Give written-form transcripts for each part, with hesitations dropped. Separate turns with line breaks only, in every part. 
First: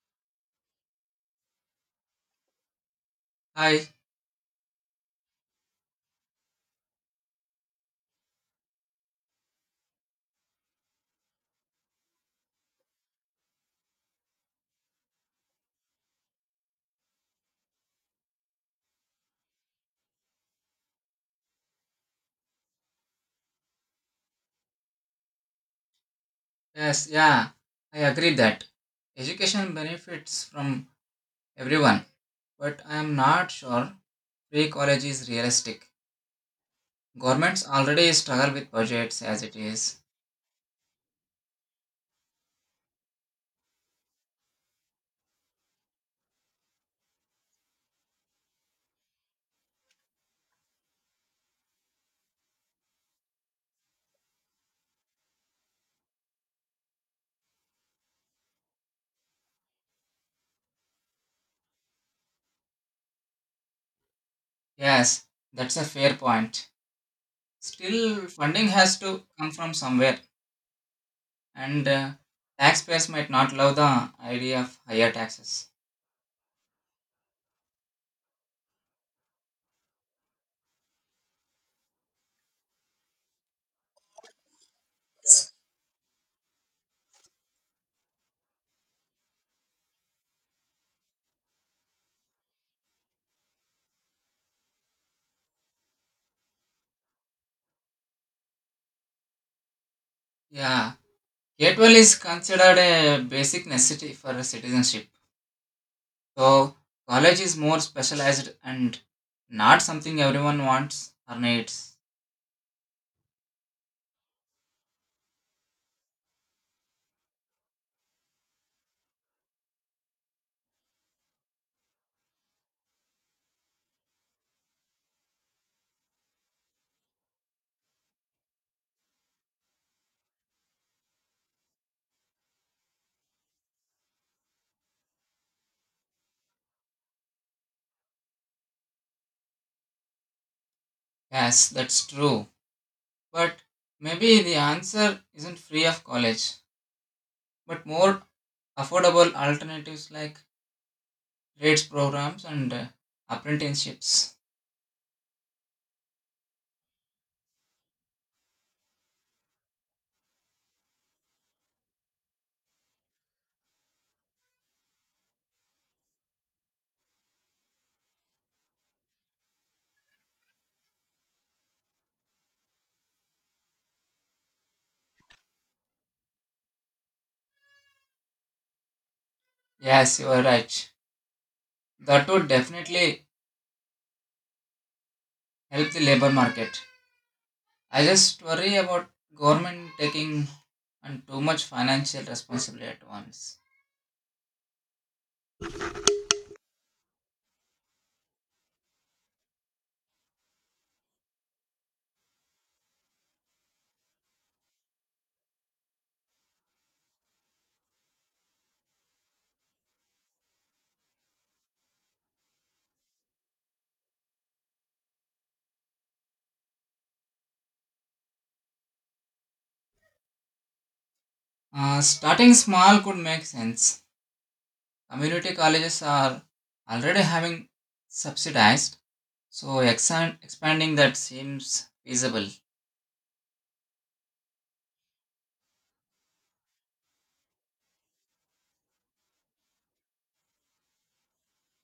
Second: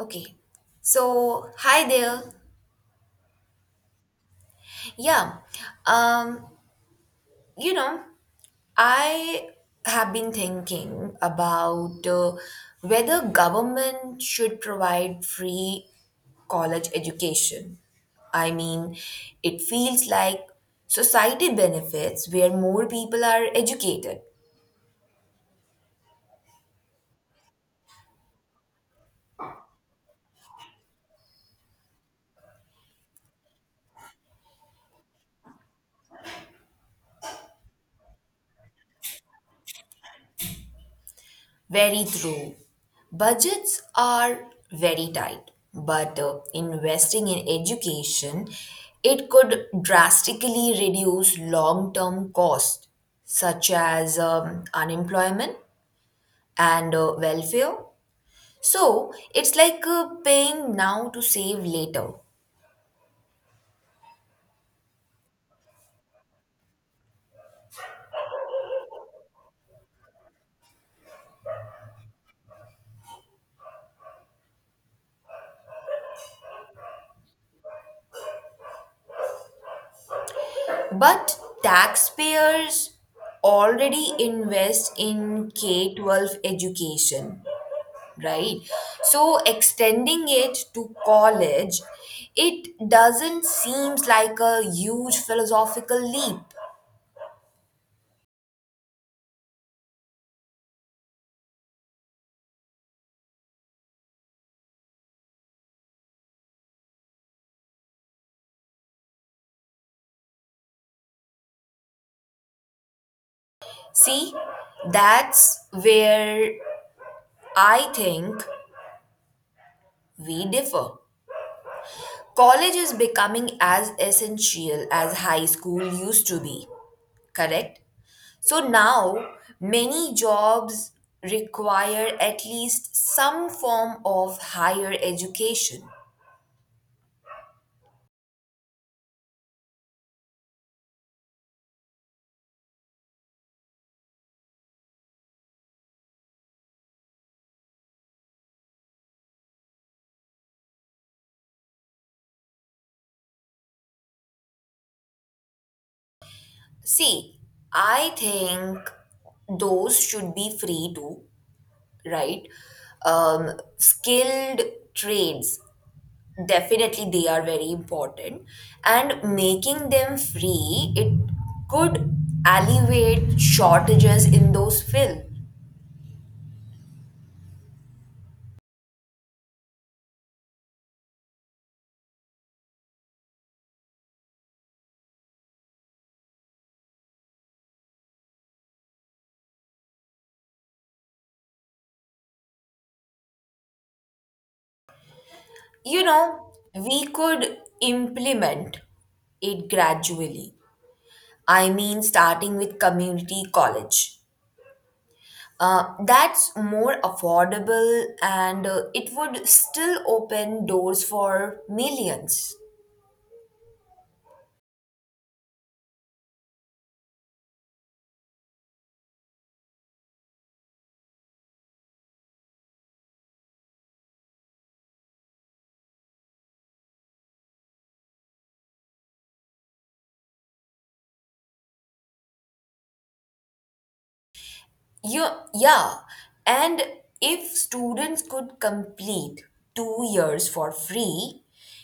Okay. So, hi there.
I
Yeah. Um, you know, I have been thinking about whether government should provide free college education. I mean, it feels like society benefits where more people are educated.
yes, yeah, I agree that education benefits from everyone, but I am not sure free college is realistic. Governments already struggle with budgets as it is.
Very true. Budgets are very tight, but investing in education, it could drastically reduce long-term costs such as unemployment and welfare. So it's like paying now to save later.
Yes, that's a fair point. Still, funding has to come from somewhere, and taxpayers might not love the idea of higher taxes.
But taxpayers already invest in K-12 education, right? So extending it to college, it doesn't seems like a huge philosophical leap.
Yeah, K-12 is considered a basic necessity for citizenship. So college is more specialized and not something everyone wants or needs.
See, that's where I think we differ. College is becoming as essential as high school used to be, correct? So now many jobs require at least some form of higher education.
Yes, that's true. But maybe the answer isn't free of college, but more affordable alternatives like trades programs and apprenticeships.
See, I think those should be free too, right? Skilled trades, definitely they are very important. And making them free, it could alleviate shortages in those fields.
Yes, you are right. That would definitely help the labor market. I just worry about government taking on too much financial responsibility at once.
You know, we could implement it gradually. I mean, starting with community college. That's more affordable and it would still open doors for millions.
Starting small could make sense. Community colleges are already having subsidized, so expanding that seems feasible.
Yeah, yeah. And if students could complete 2 years for free,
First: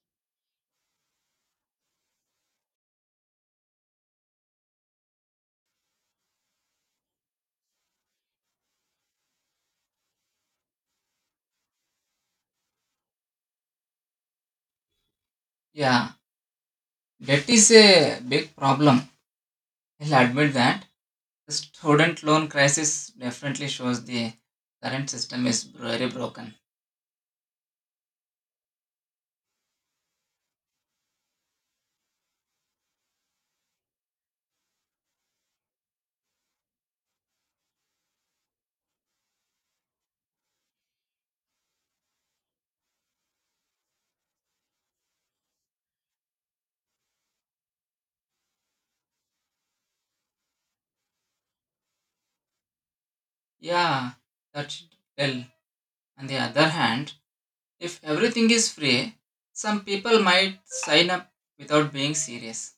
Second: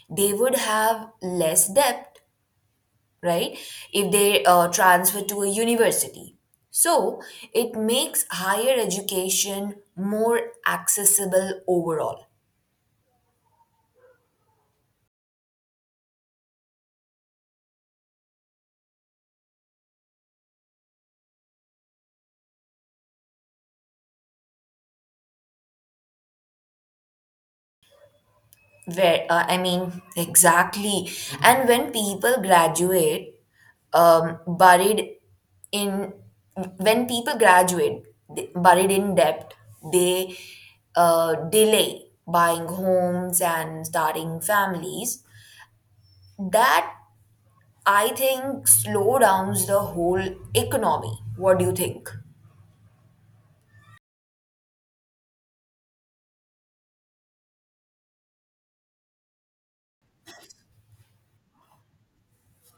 they would have less debt, right? If they transfer to a university. So it makes higher education more accessible overall.
Yeah, debt is a big problem. I'll admit that. The student loan crisis definitely shows the current system is very broken.
I mean, exactly. And um, buried in, when people graduate, buried in debt, they delay buying homes and starting families. That, I think, slow downs the whole economy. What do you think?
Yeah, that should tell. On the other hand, if everything is free, some people might sign up without being serious.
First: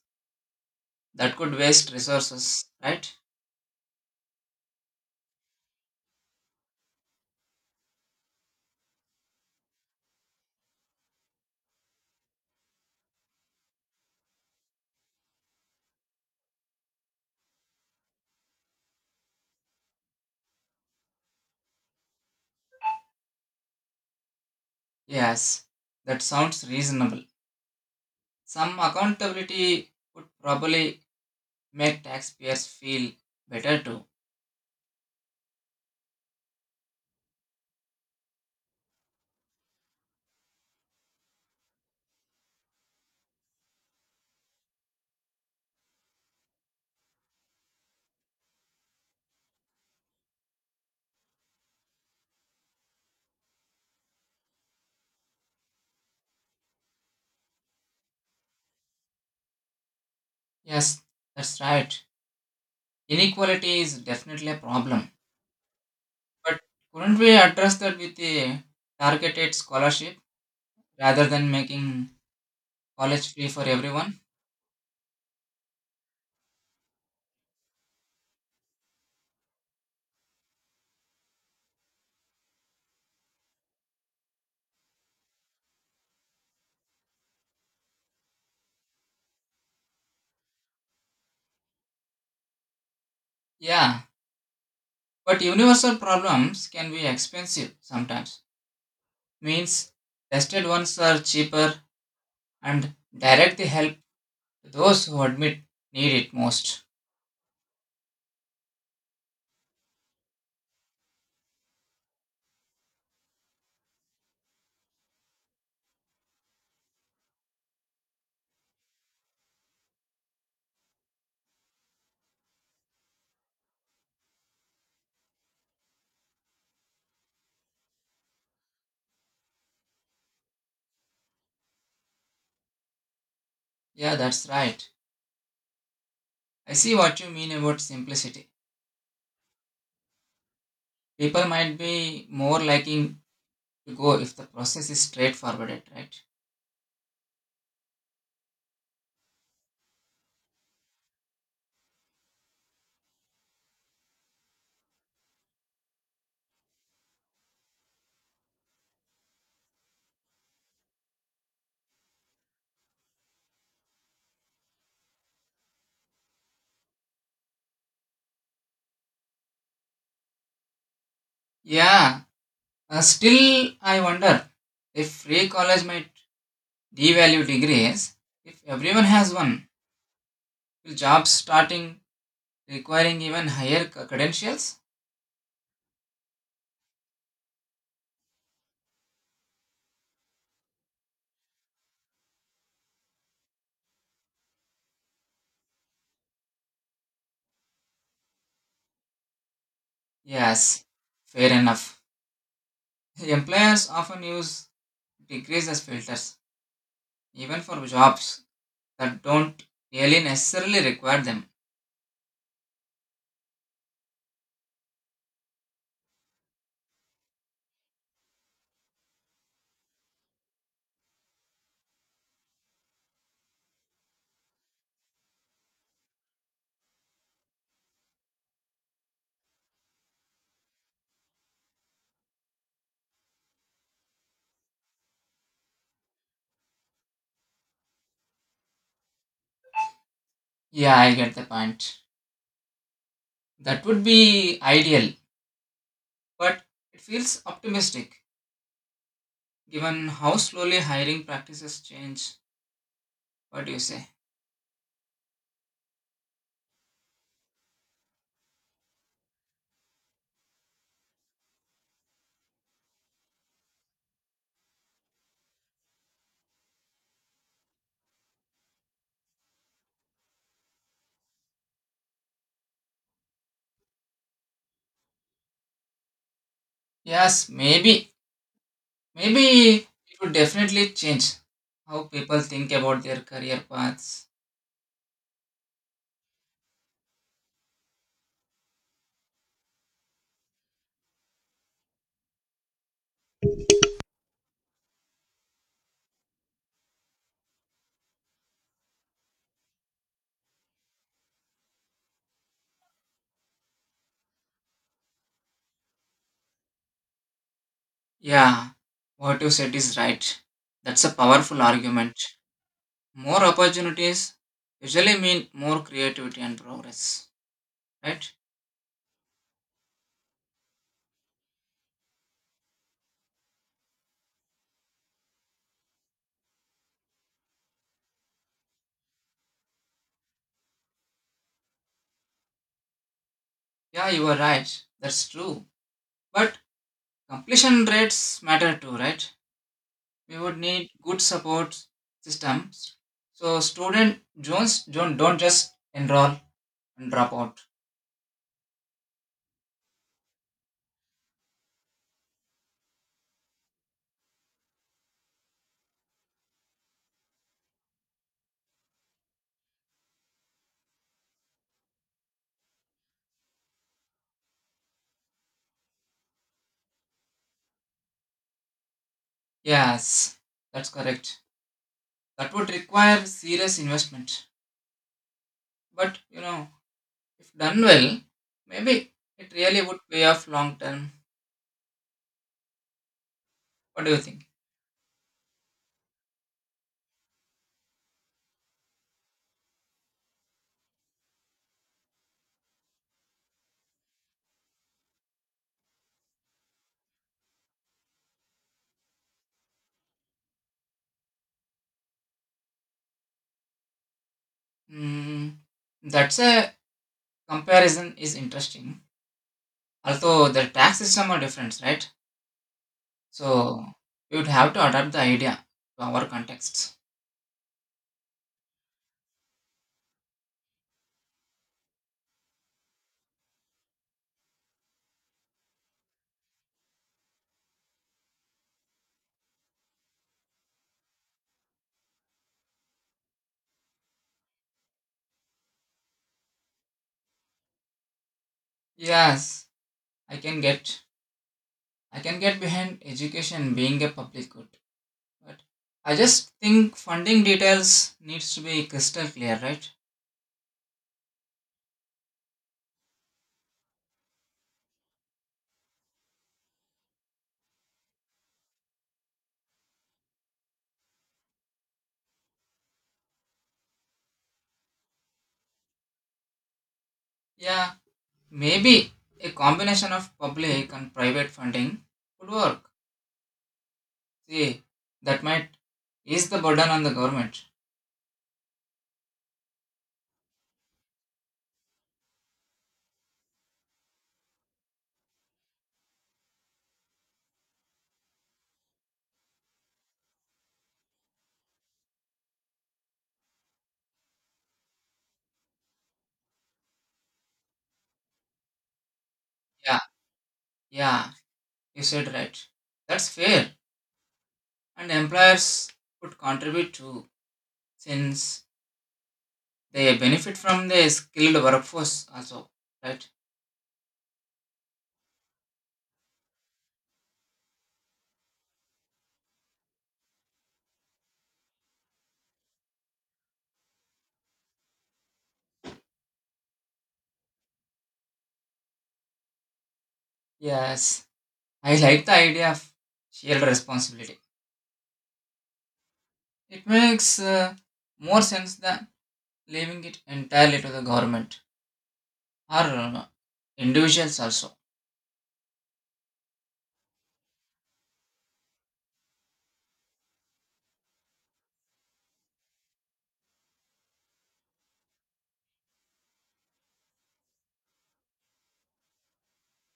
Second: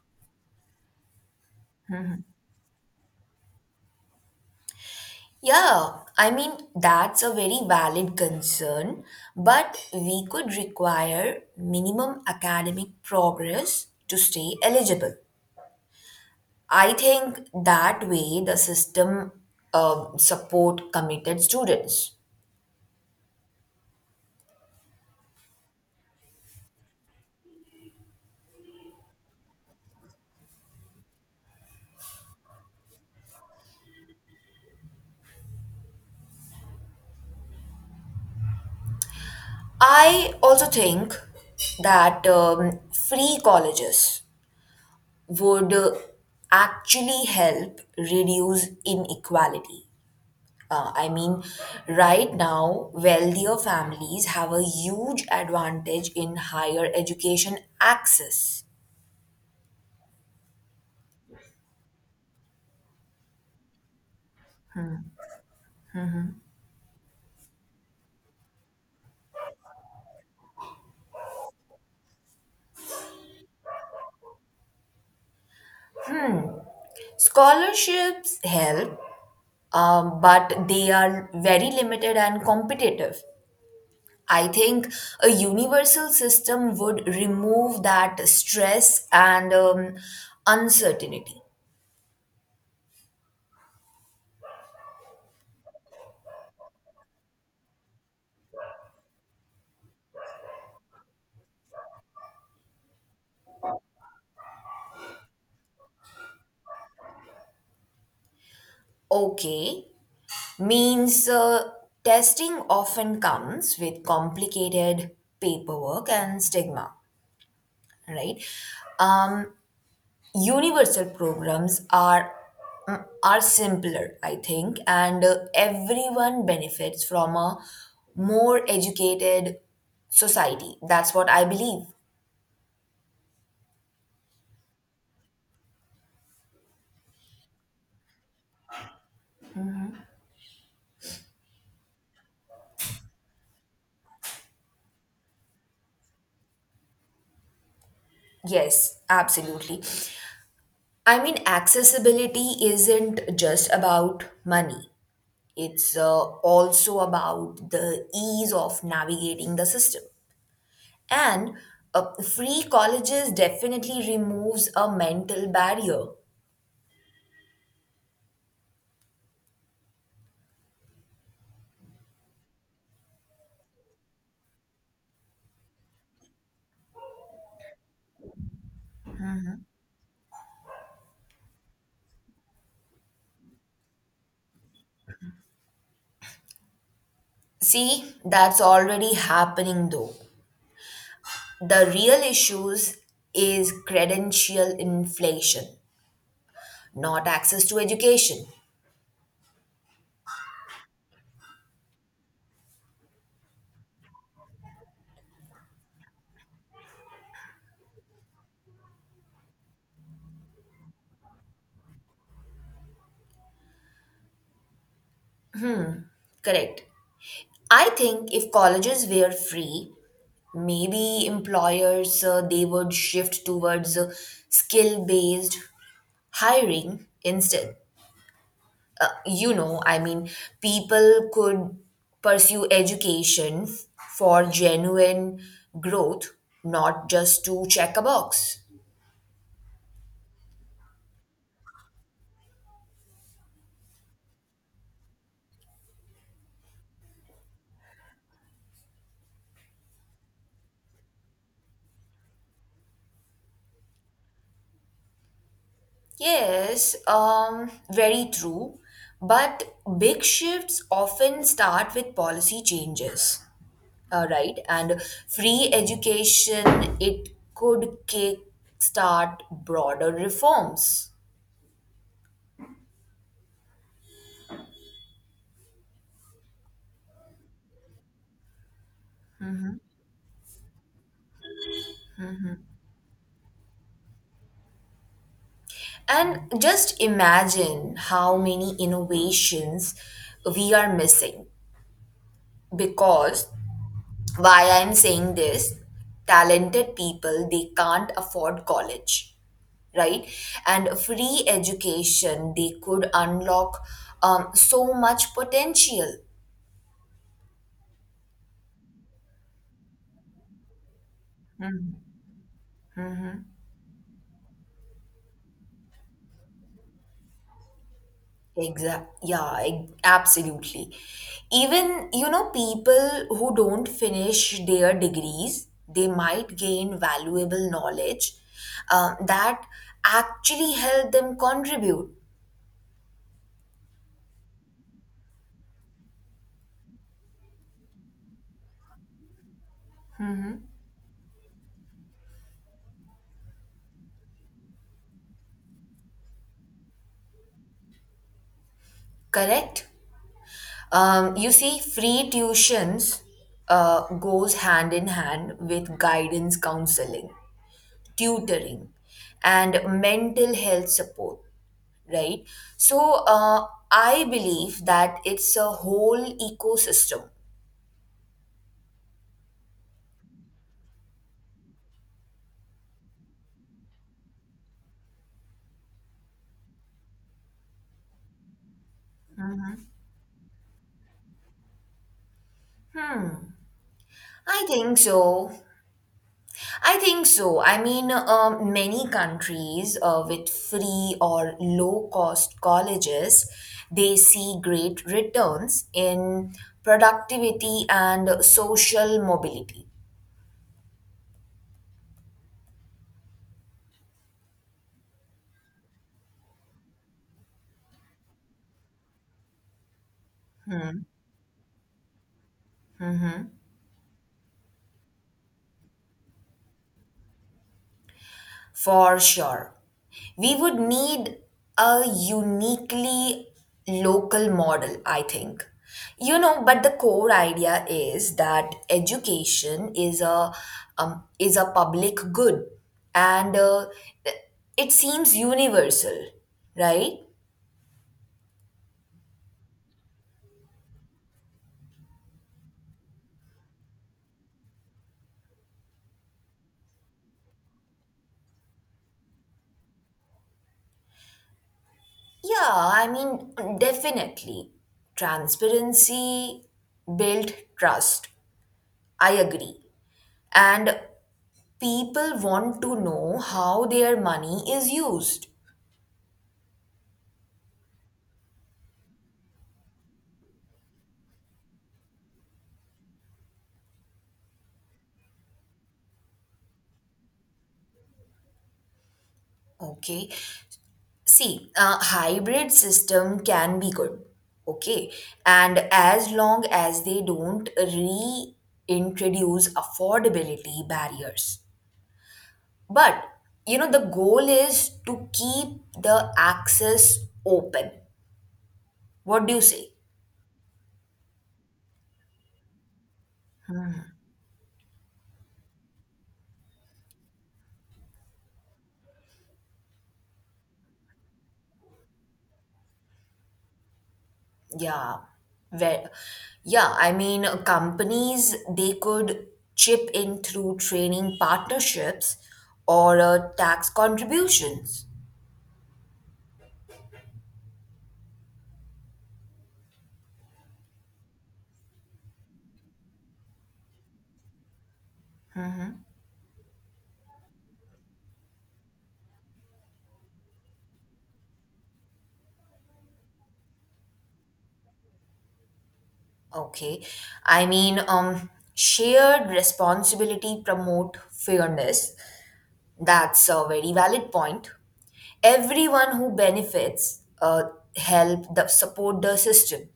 That could waste resources, right?
Yeah, I mean, that's a very valid concern, but we could require minimum academic progress to stay eligible. I think that way the system support committed students.
Yes, that sounds reasonable. Some accountability would probably make taxpayers feel better too.
I also think that free colleges would actually help reduce inequality. I mean, right now, wealthier families have a huge advantage in higher education access.
Yes, that's right. Inequality is definitely a problem. But couldn't we address that with a targeted scholarship rather than making college free for everyone?
Scholarships help, but they are very limited and competitive. I think a universal system would remove that stress and uncertainty.
Yeah, but universal problems can be expensive sometimes. Means tested ones are cheaper and direct the help to those who admit need it most.
Okay, means testing often comes with complicated paperwork and stigma, right? Um, Universal programs are are simpler, I think, and everyone benefits from a more educated society. That's what I believe.
Yeah, that's right. I see what you mean about simplicity. People might be more liking to go if the process is straightforward, right?
Yes, absolutely. I mean, accessibility isn't just about money. It's also about the ease of navigating the system. And free colleges definitely removes a mental barrier.
Yeah. Still, I wonder if free college might devalue degrees. If everyone has one, will jobs starting requiring even higher credentials?
See, that's already happening though. The real issues is credential inflation, not access to education.
Yes, fair enough. Employers often use degrees as filters, even for jobs that don't really necessarily require them.
Correct. I think if colleges were free, maybe employers they would shift towards skill-based hiring instead. I mean, people could pursue education for genuine growth, not just to check a box.
Yeah, I get the point. That would be ideal, but it feels optimistic, given how slowly hiring practices change. What do you say?
Yes, very true. But big shifts often start with policy changes, right? And free education, it could kickstart broader reforms.
Yes, maybe it would definitely change how people think about their career paths.
And just imagine how many innovations we are missing because, why I'm saying this, talented people, they can't afford college, right? And free education, they could unlock so much potential.
Yeah, what you said is right. That's a powerful argument. More opportunities usually mean more creativity and progress, right?
Exact. Yeah, absolutely. Even, you know, people who don't finish their degrees, they might gain valuable knowledge that actually help them contribute,
Yeah, you are right, that's true. But completion rates matter too, right? We would need good support systems so student jones don't just enroll and drop out.
correct? You see, free tuitions goes hand in hand with guidance counseling, tutoring, and mental health support, right? So I believe that it's a whole ecosystem.
Yes, that's correct. That would require serious investment, but you know, if done well, maybe it really would pay off long term. What do you think?
I think so i think so I mean, many countries with free or low cost colleges, they see great returns in productivity and social mobility.
Hmm, that's a comparison is interesting, although the tax system are different, right? So we would have to adapt the idea to our context.
For sure. We would need a uniquely local model, I think. You know, but the core idea is that education is a public good, and it seems universal, right?
Yes, i can get I can get behind education being a public good, but I just think funding details needs to be crystal clear, right?
Yeah, I mean, definitely. Transparency built trust. I agree. And people want to know how their money is used.
Yeah, maybe a combination of public and private funding could work. See, that might ease the burden on the government.
Okay, see, a hybrid system can be good. Okay. And as long as they don't reintroduce affordability barriers. But you know, the goal is to keep the access open. What do you say?
Yeah, yeah, you said right. That's fair, and employers could contribute too, since they benefit from the skilled workforce also, right?
Yeah. Well, yeah, I mean, companies, they could chip in through training partnerships or tax contributions.
Yes, I like the idea of shared responsibility. It makes more sense than leaving it entirely to the government or uh, individuals also.
Okay. I mean, shared responsibility promote fairness. That's a very valid point. Everyone who benefits help the support the system.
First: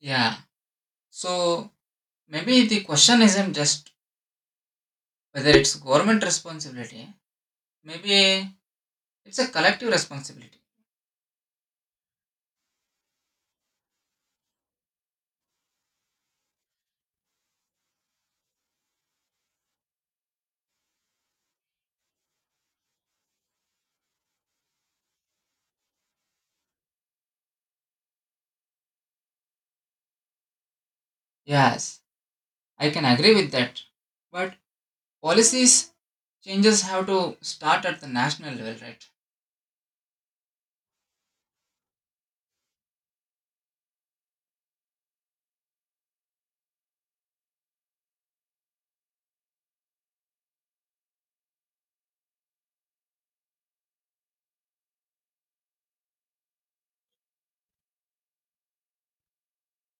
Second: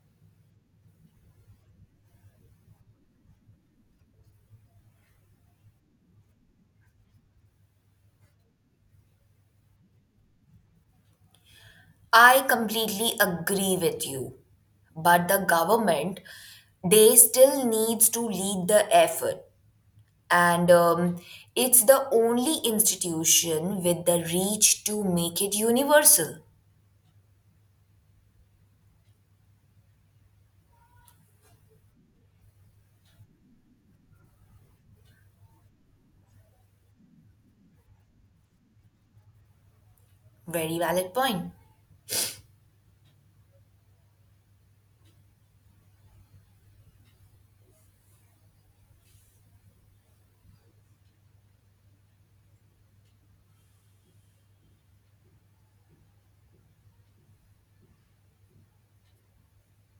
Yeah. So maybe the question isn't just whether it's government responsibility. Maybe it's a collective responsibility.
I completely agree with you. But the government, they still needs to lead the effort. And it's the only institution with the reach to make it universal.
Yes, I can agree with that. But policies changes have to start at the national level, right?
Very valid point.